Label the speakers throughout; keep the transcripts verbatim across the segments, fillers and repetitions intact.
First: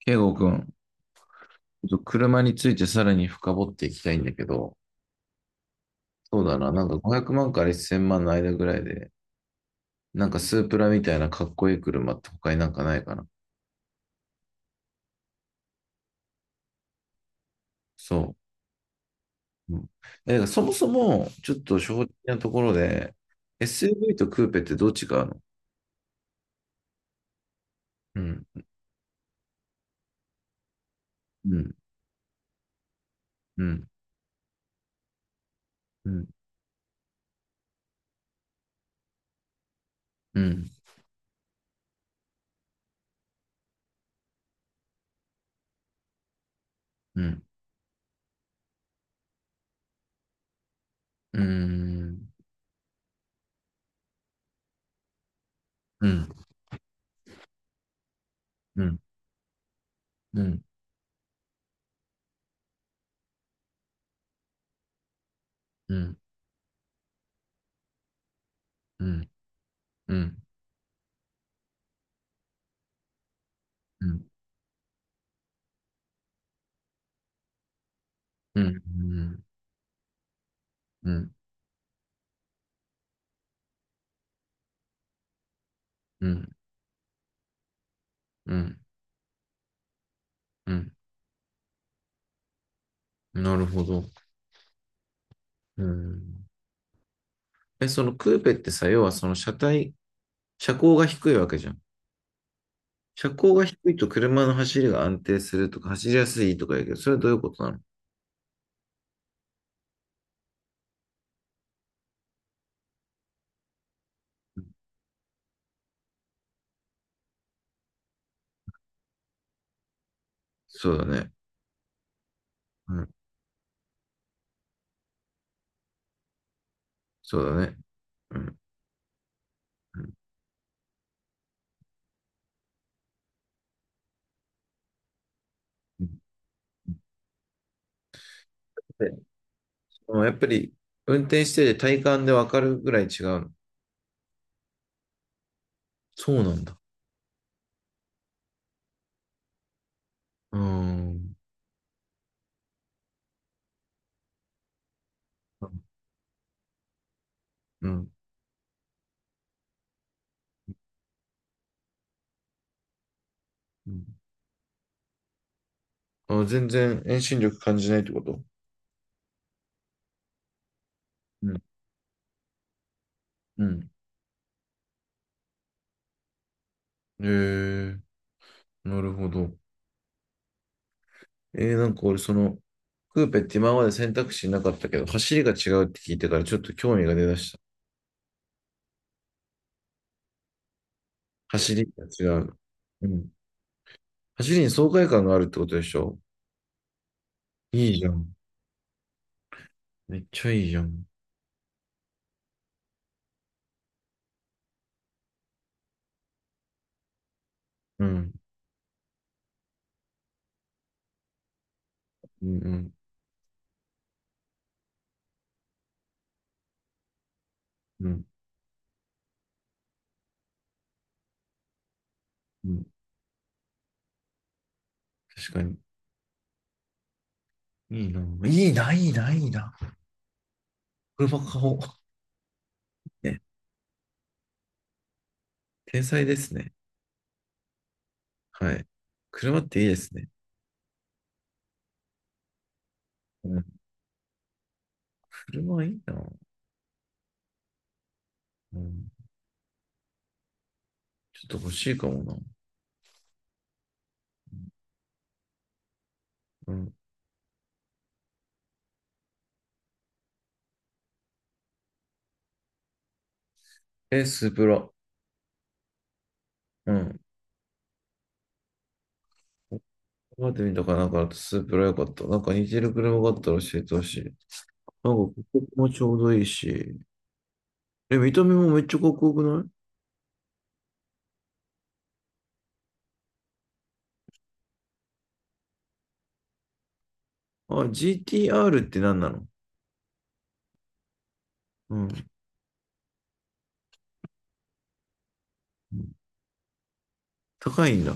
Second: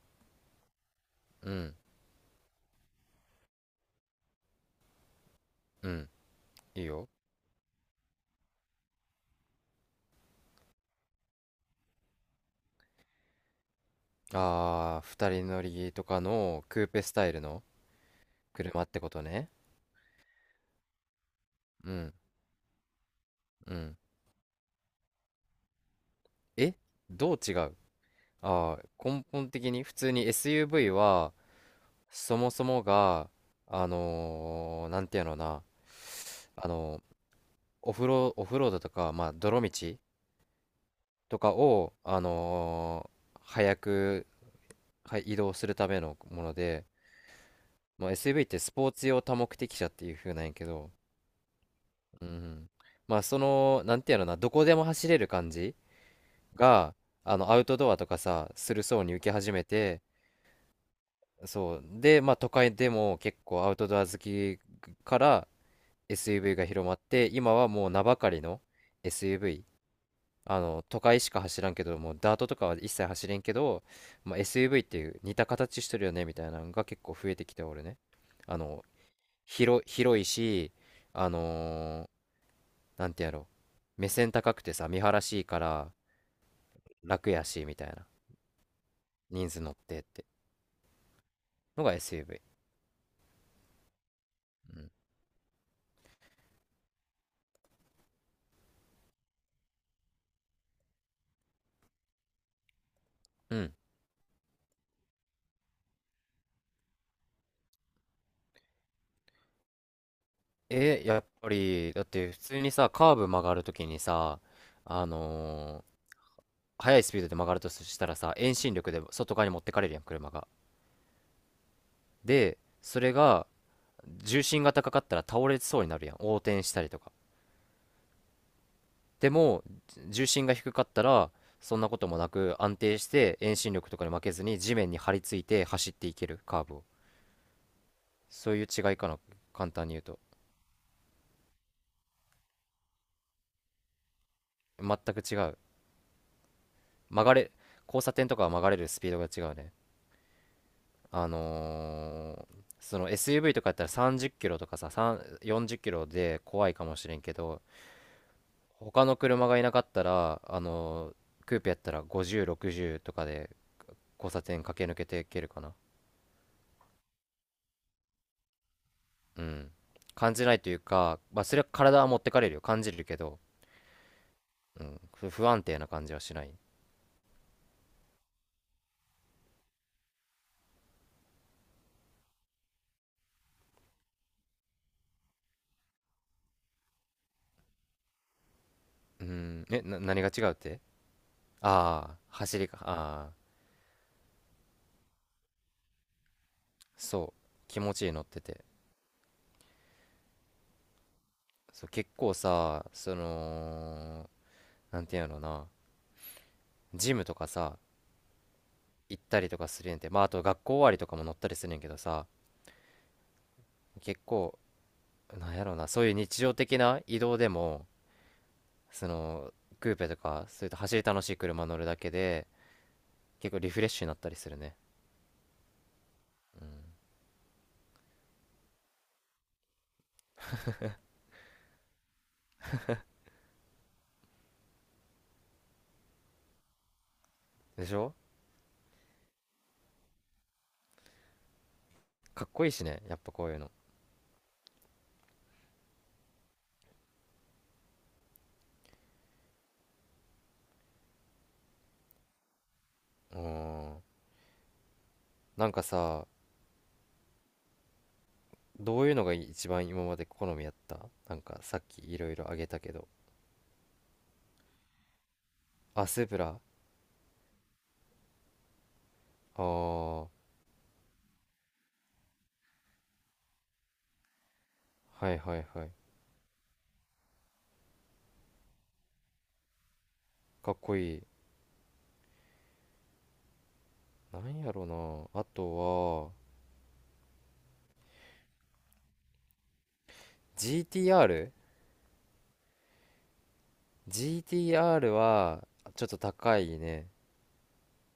Speaker 1: ケイゴくん、
Speaker 2: うん、
Speaker 1: ちょっと車についてさらに深掘っていきたいんだけど、
Speaker 2: うん、
Speaker 1: そうだな、
Speaker 2: い
Speaker 1: な
Speaker 2: い
Speaker 1: んか
Speaker 2: よ。
Speaker 1: ごひゃくまんからせんまんの間ぐらいで、なんかスープラみたいなかっこいい車って他になんかないかな。
Speaker 2: ああ、ふたりのりとかのクーペスタイルの
Speaker 1: そ
Speaker 2: 車ってことね。
Speaker 1: う。うん。えだからそもそも、ちょっと
Speaker 2: う
Speaker 1: 正直
Speaker 2: ん、
Speaker 1: なところで、
Speaker 2: うん。
Speaker 1: エスユーブイ とクーペってどっちがあるの？
Speaker 2: え、どう違う？
Speaker 1: うん。
Speaker 2: ああー、根本的に普通に エスユーブイ は、
Speaker 1: うん。
Speaker 2: そもそもが、
Speaker 1: う
Speaker 2: あ
Speaker 1: ん。
Speaker 2: のー、なんていうのな、
Speaker 1: うん。
Speaker 2: あのーオフロ、オフロードとか、まあ、泥道
Speaker 1: うん。
Speaker 2: とかを、あのー早く、はい移動するためのもので、
Speaker 1: うん。
Speaker 2: まあ、エスユーブイ ってスポーツ用多目的車っていう風なんやけど、
Speaker 1: うん。う
Speaker 2: う
Speaker 1: ん。
Speaker 2: ん。まあその、なんていうのかな、どこでも走れる感じ
Speaker 1: うん。
Speaker 2: が、あの、アウトドアとかさ、する
Speaker 1: うん。
Speaker 2: 層に受け始めて、
Speaker 1: うん。
Speaker 2: そう。で、まあ都会でも結構アウトドア好きから
Speaker 1: うん。
Speaker 2: エスユーブイ が広まって、今はもう名ばかりの
Speaker 1: うん。
Speaker 2: エスユーブイ。
Speaker 1: うん。
Speaker 2: あの、都会しか走らんけど、もうダートとかは一切走れんけど、
Speaker 1: うん。
Speaker 2: まあ、エスユーブイ っていう似た形してるよね、みたいなのが結構増えてきておるね。あ
Speaker 1: うん。う
Speaker 2: の、
Speaker 1: ん。
Speaker 2: 広、広いし、
Speaker 1: う
Speaker 2: あ
Speaker 1: ん。
Speaker 2: のーなんてやろう、目線高くてさ、見晴らしいから
Speaker 1: う
Speaker 2: 楽やし、みたいな。
Speaker 1: ん。
Speaker 2: 人数乗ってって
Speaker 1: うん。
Speaker 2: のが エスユーブイ。
Speaker 1: なるほど。
Speaker 2: うん。
Speaker 1: うん。え、そのクーペってさ、要はその車体、車高が低いわけじゃん。車高
Speaker 2: う
Speaker 1: が
Speaker 2: ん。
Speaker 1: 低いと車の走りが安定するとか、走りやすいとか言うけど、それはどういうことなの？
Speaker 2: えーやっぱり、だって普通にさ、カーブ曲がるときにさ、あのー速いスピードで曲がるとしたらさ、遠心力で外側に持ってかれるやん、車が。
Speaker 1: そうだね。
Speaker 2: で、
Speaker 1: う
Speaker 2: そ
Speaker 1: ん。
Speaker 2: れが、重心が高かったら倒れそうになるやん、横転したりとか。
Speaker 1: そうだね。うん。
Speaker 2: でも、
Speaker 1: うん。
Speaker 2: 重心が低かったら、そんなこともなく安定して遠心力とかに負けずに地面に張り付いて走っていける、カーブを。そういう違いか
Speaker 1: で、
Speaker 2: な、簡単に言う
Speaker 1: そ
Speaker 2: と。
Speaker 1: のやっぱり運転してて体感でわかるぐらい違うの？
Speaker 2: 全く違う。
Speaker 1: そうなんだ。
Speaker 2: 曲がれ交差点とかは曲がれるスピードが違うね。
Speaker 1: うー
Speaker 2: あ
Speaker 1: ん。
Speaker 2: のーその エスユーブイ とかやったらさんじゅっきろとかさ、さんじゅう
Speaker 1: う
Speaker 2: よんじゅっきろで怖いかもしれんけど、
Speaker 1: ん。
Speaker 2: 他の車がいなかったらあのークーペやったらごじゅうろくじゅうとかで
Speaker 1: うん。
Speaker 2: 交差点駆け抜けていけるかな。
Speaker 1: あ、全然遠心力感じないってこと？
Speaker 2: うん。感じないというか、まあ、
Speaker 1: う
Speaker 2: そ
Speaker 1: ん。
Speaker 2: れは体は持ってかれるよ感じるけど、
Speaker 1: うん。
Speaker 2: うん、ふ不安定な感じはしない。
Speaker 1: へえ、なるほど。えー、なんか俺その、クーペって今まで選択肢なかったけど、走りが違うって聞いてからちょっと興味が出だした。
Speaker 2: うん。えな何が違うって。
Speaker 1: 走りが
Speaker 2: ああ、
Speaker 1: 違う。
Speaker 2: 走りか。
Speaker 1: うん。
Speaker 2: ああ。
Speaker 1: 走りに爽快感があるってことでしょ？
Speaker 2: そう。気
Speaker 1: い
Speaker 2: 持
Speaker 1: いじ
Speaker 2: ちい
Speaker 1: ゃ
Speaker 2: い乗っ
Speaker 1: ん。
Speaker 2: てて。
Speaker 1: めっちゃいいじゃん。
Speaker 2: そう。結構さ、そのなんていうのな、ジムとかさ
Speaker 1: うん。
Speaker 2: 行ったりとかするんやて、まああと学校終わりとかも乗ったりするんやけどさ、
Speaker 1: うん。うん。
Speaker 2: 結構なんやろな、そういう日常的な移動でも、
Speaker 1: うん。
Speaker 2: そのクーペとかそういった走り楽しい車乗るだけで、
Speaker 1: うん。
Speaker 2: 結構リフレッシュになったりするね。
Speaker 1: 確かに。いいな。いいな、いいな、いいな。車買おう。ね。天才ですね。
Speaker 2: でしょ？
Speaker 1: はい。車っていいですね。
Speaker 2: かっこいいしね、やっぱこ
Speaker 1: う
Speaker 2: ういう
Speaker 1: ん。
Speaker 2: の。
Speaker 1: 車いいな。うん。ちょっと欲しいかもな。
Speaker 2: うーんなんかさ、
Speaker 1: うん。
Speaker 2: どういうのが一番今まで好みやった？なんかさっきいろいろあげたけど。
Speaker 1: え、スープラ。
Speaker 2: あ、スープラ。
Speaker 1: うん。
Speaker 2: ああ、は
Speaker 1: 待ってみたかなんかだとスープラ良かった。なんか似てる車があったら教えてほしい。なんか
Speaker 2: いは
Speaker 1: こ
Speaker 2: いはい。
Speaker 1: こもちょうどいいし。え、見た目もめっちゃかっこよくない？
Speaker 2: かっこいい。なんやろな。あとは、
Speaker 1: あ、ジーティーアール って何なの？
Speaker 2: ジーティーアール?ジーティーアール
Speaker 1: うん。
Speaker 2: は、ちょっと高いね。
Speaker 1: 高いんだ。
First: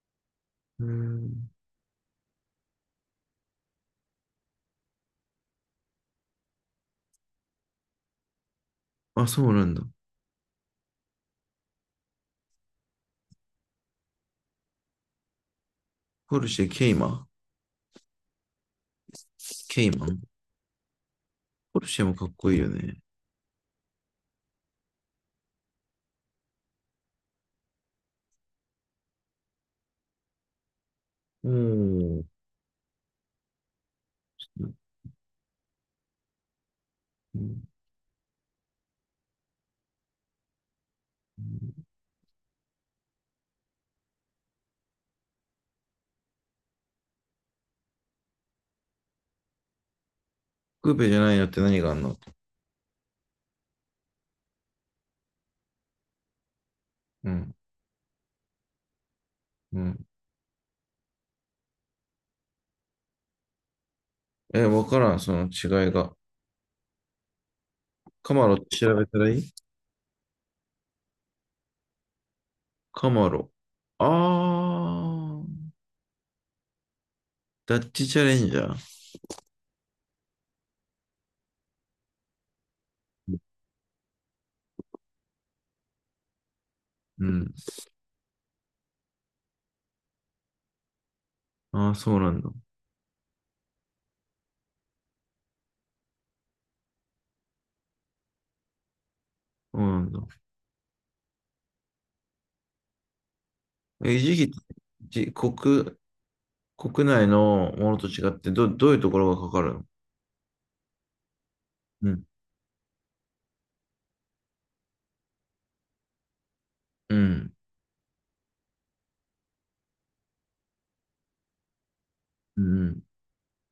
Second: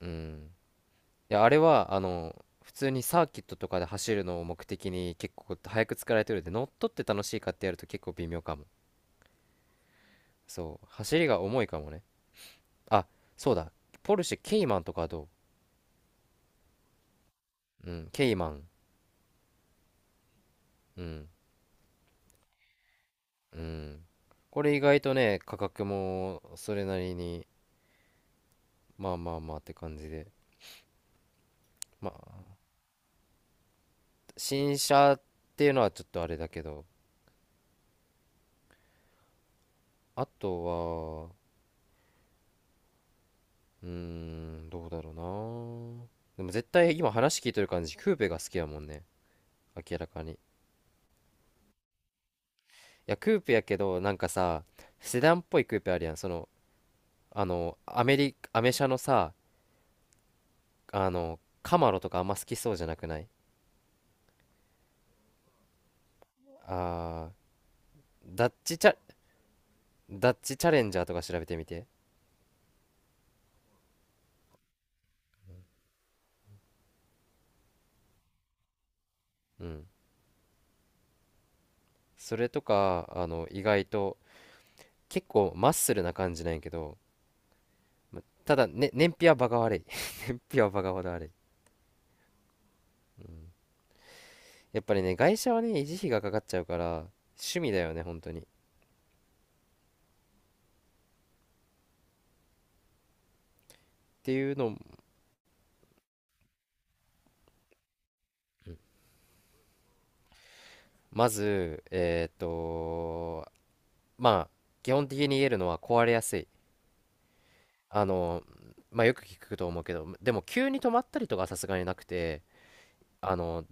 Speaker 2: うん。
Speaker 1: う
Speaker 2: いや、
Speaker 1: ん。
Speaker 2: あれは、あの、普通にサーキットとかで走るのを目的に結構早く作られてるんで、乗っ取って楽しいかってやると結構微妙かも。
Speaker 1: あ、そうなんだ。
Speaker 2: そう。走りが重いかもね。あ、そうだ。ポルシェケイマンとかはどう？
Speaker 1: ポルシェ、ケイマ
Speaker 2: うん、ケイマン。
Speaker 1: ケイマン
Speaker 2: うん、
Speaker 1: ポルシェもかっこいいよね。
Speaker 2: うん。これ意外とね、価格もそれなりに。まあまあまあって感じで。
Speaker 1: う
Speaker 2: ま
Speaker 1: ん。
Speaker 2: あ、新車っていうのはちょっとあれだけど、あとは、うーん、どうだろうな。でも絶対今話聞いとる感じ、クーペが好きやもんね。明らかに。い
Speaker 1: クーペじゃないのって何があんの？
Speaker 2: や、クーペやけど、なんかさ、セダンっぽいクーペあるやん。その、
Speaker 1: う
Speaker 2: あ
Speaker 1: ん。
Speaker 2: の、アメリ、アメ車のさ、
Speaker 1: うん。
Speaker 2: あの、カマロとかあんま好きそうじゃなくない？
Speaker 1: え、わからん、その違いが。
Speaker 2: あー、
Speaker 1: カマ
Speaker 2: ダッ
Speaker 1: ロって
Speaker 2: チチ
Speaker 1: 調
Speaker 2: ャ、
Speaker 1: べたらいい？
Speaker 2: ダッチチャレンジャーとか調べてみて。
Speaker 1: カマロ。あー。ダッチチャレンジャー。
Speaker 2: うん。それとか、あの、意外と、結構マッスルな感じなんやけど、
Speaker 1: うん。
Speaker 2: まただ、ね、燃費はバカ悪い。燃費はバカほど悪い。
Speaker 1: ああ、そうなんだ。
Speaker 2: うん。やっぱりね、外車はね、維持費がかかっちゃうから、趣味だよね、本当に。っ
Speaker 1: そうなんだ。え、維持
Speaker 2: て
Speaker 1: 費っ
Speaker 2: い
Speaker 1: て
Speaker 2: うのを、
Speaker 1: じ、国、国内のものと違って、ど、どういうところがかかるの？
Speaker 2: まず、
Speaker 1: うん。
Speaker 2: えーっと、まあ、基本的に言えるのは壊れやすい。
Speaker 1: うん。
Speaker 2: あの、まあ、よく聞くと思うけど、でも急に止まったりとかはさすがになくて、
Speaker 1: うん。
Speaker 2: あの、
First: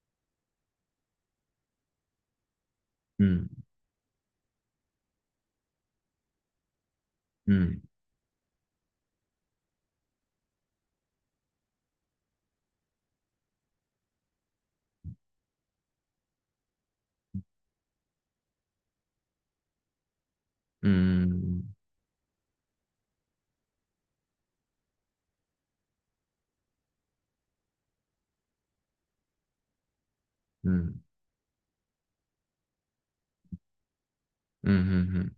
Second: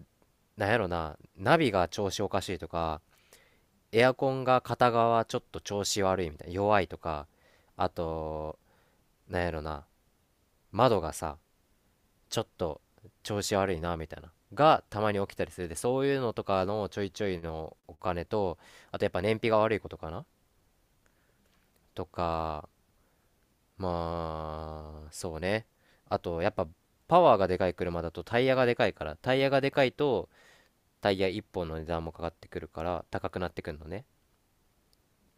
Speaker 2: なんやろな、ナビが調子おかしいとか、
Speaker 1: うん。
Speaker 2: エアコンが片側ちょっと調子悪いみたいな、弱いとか、
Speaker 1: うん。
Speaker 2: あと、なんやろな、窓がさちょっと調子悪いなみたいながたまに起きたりするで、そういうのとかのちょいちょいのお金と、あとやっぱ燃費が悪いことかな
Speaker 1: うん。
Speaker 2: とか。まあそうね。あとやっぱパワーがでかい車だと、タイヤがでかいからタイヤがでかいと
Speaker 1: うん。うん。
Speaker 2: タイヤいっぽんの値段もかかってくるから高くなってくるのね。
Speaker 1: うん。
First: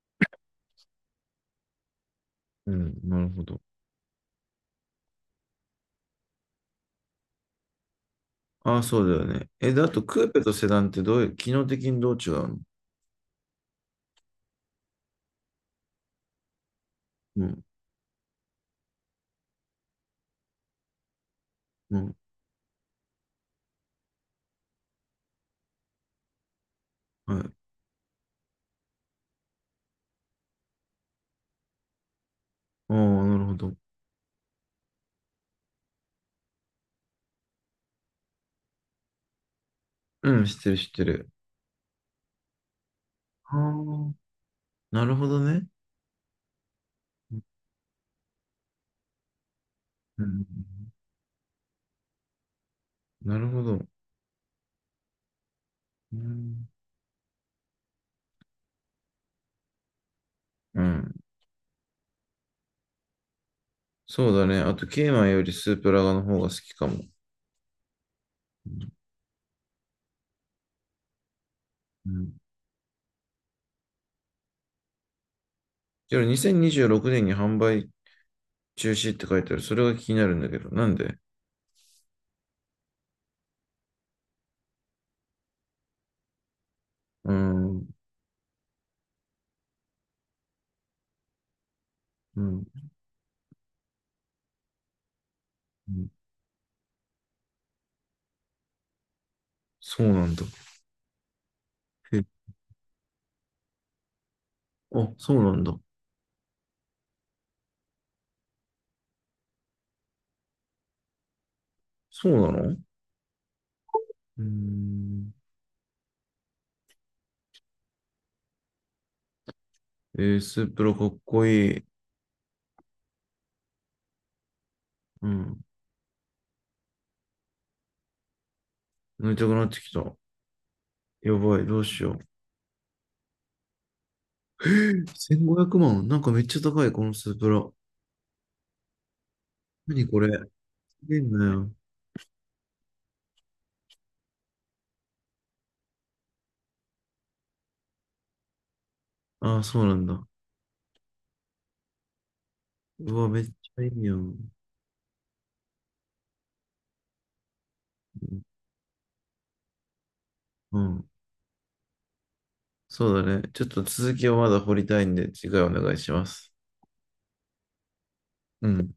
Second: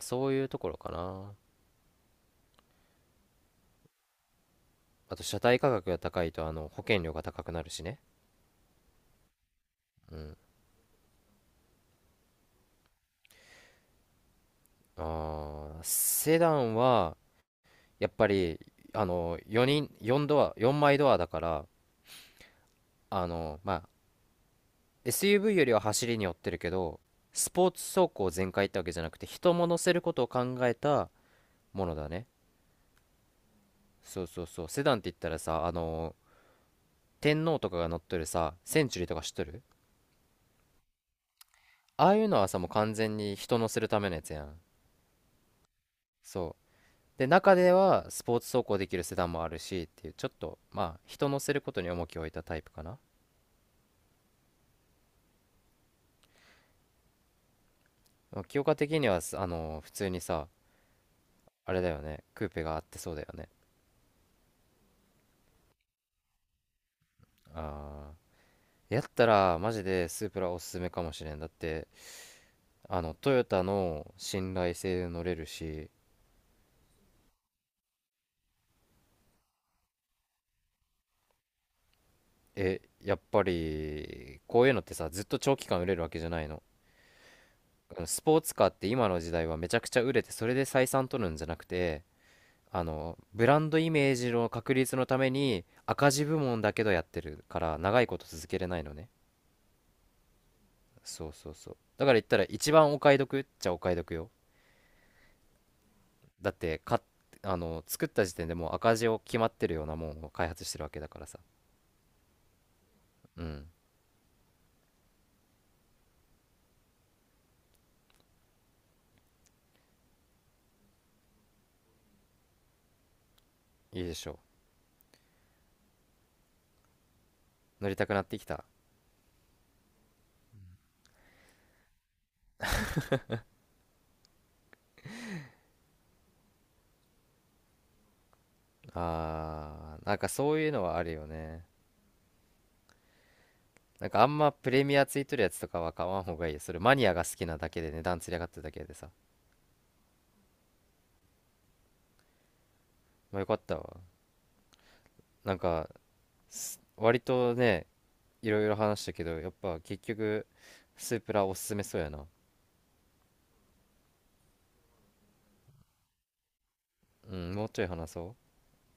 Speaker 2: そういうところかな。
Speaker 1: うん。なるほど。
Speaker 2: あと車体価格が高いと、あの保険料が高くなるしね。
Speaker 1: ああ、そうだよね。え、であと、
Speaker 2: う
Speaker 1: クー
Speaker 2: ん。
Speaker 1: ペとセダンってどういう、機能的にどう違うの？
Speaker 2: あーセダンは
Speaker 1: うん。
Speaker 2: やっぱり、あのよにん、よんドア、よんまいドアだから、
Speaker 1: うん。
Speaker 2: あのまあ エスユーブイ よりは走りに寄ってるけど、
Speaker 1: は
Speaker 2: ス
Speaker 1: い。
Speaker 2: ポーツ走行全開ってわけじゃなくて、人も乗せることを考えたものだね。
Speaker 1: ああ、なるほど。
Speaker 2: そうそうそう、セダンって言ったらさ、あの天皇とかが乗っとるさ、センチュリーとか知っとる？
Speaker 1: うん、知ってる、知ってる。
Speaker 2: ああいうのはさ、もう完全に
Speaker 1: あ
Speaker 2: 人乗せるため
Speaker 1: あ、
Speaker 2: のやつやん。
Speaker 1: なるほどね。
Speaker 2: そう。で、中ではスポーツ走行できるセダンもあるしっていう、
Speaker 1: う
Speaker 2: ちょっ
Speaker 1: ん。
Speaker 2: とまあ人乗せることに重きを置いたタイプかな。
Speaker 1: なるほど。うん。
Speaker 2: まあ清香的には、すあの普通にさ、
Speaker 1: うん。
Speaker 2: あれだよね。クーペがあってそうだよね。
Speaker 1: そうだね。あと、ケイマンよりスープラガの方が好きかも。
Speaker 2: あーやったら、マジでスープラおすすめかもしれん。だって、
Speaker 1: うん。
Speaker 2: あの、トヨタの信頼性乗れるし、
Speaker 1: けど、にせんにじゅうろくねんにじゅうろくねんに販売中止って書いてある。それが気になるんだけど、なんで？
Speaker 2: え、やっぱり、こういうのってさ、ずっと長期間売れるわけじゃないの。
Speaker 1: うーん。
Speaker 2: あのスポーツカーって今の時代はめちゃくちゃ売れて、それで採算取るんじゃなくて、
Speaker 1: うん。
Speaker 2: あの、ブランドイメージの確立のために、
Speaker 1: うん。
Speaker 2: 赤字部門だけどやってるから、長いこと続けれないのね。
Speaker 1: そうなんだ。
Speaker 2: そうそうそう。だから言
Speaker 1: へ、
Speaker 2: ったら、一番お買い得っちゃお買い得よ。
Speaker 1: あ、そうなんだ。
Speaker 2: だってかあの作った時点でもう赤字を決まってるようなもんを開発してるわけだからさ。
Speaker 1: そうなの？う
Speaker 2: うん。
Speaker 1: ーん。えー、スープラかっこいい。
Speaker 2: いいでしょ
Speaker 1: うん。
Speaker 2: う？乗りたくなってきた。
Speaker 1: 飲みたくなってきた。やばい、どうしよう。えーせんごひゃくまん。なんかめっちゃ高い、このスープラ。
Speaker 2: あ
Speaker 1: 何
Speaker 2: ーなん
Speaker 1: これ。
Speaker 2: か
Speaker 1: す
Speaker 2: そういうのはある
Speaker 1: げえ
Speaker 2: よ
Speaker 1: んだ
Speaker 2: ね。
Speaker 1: よ。
Speaker 2: なんかあんまプレミアついてるやつとかは買わん方がいい。それマニアが好きなだけで値段つり上がってるだけでさ。
Speaker 1: ああ、そうなんだ。うわ、
Speaker 2: ま
Speaker 1: め
Speaker 2: あ
Speaker 1: っ
Speaker 2: よ
Speaker 1: ち
Speaker 2: かった
Speaker 1: ゃい
Speaker 2: わ。
Speaker 1: いやん。
Speaker 2: なんか、す割とね、いろいろ話したけどやっぱ結局
Speaker 1: うん。
Speaker 2: スープラおすすめそうやな。
Speaker 1: そうだね。ちょっと続きをまだ掘りたいんで、次回お願いします。
Speaker 2: うん、もうちょい話そう。
Speaker 1: うん。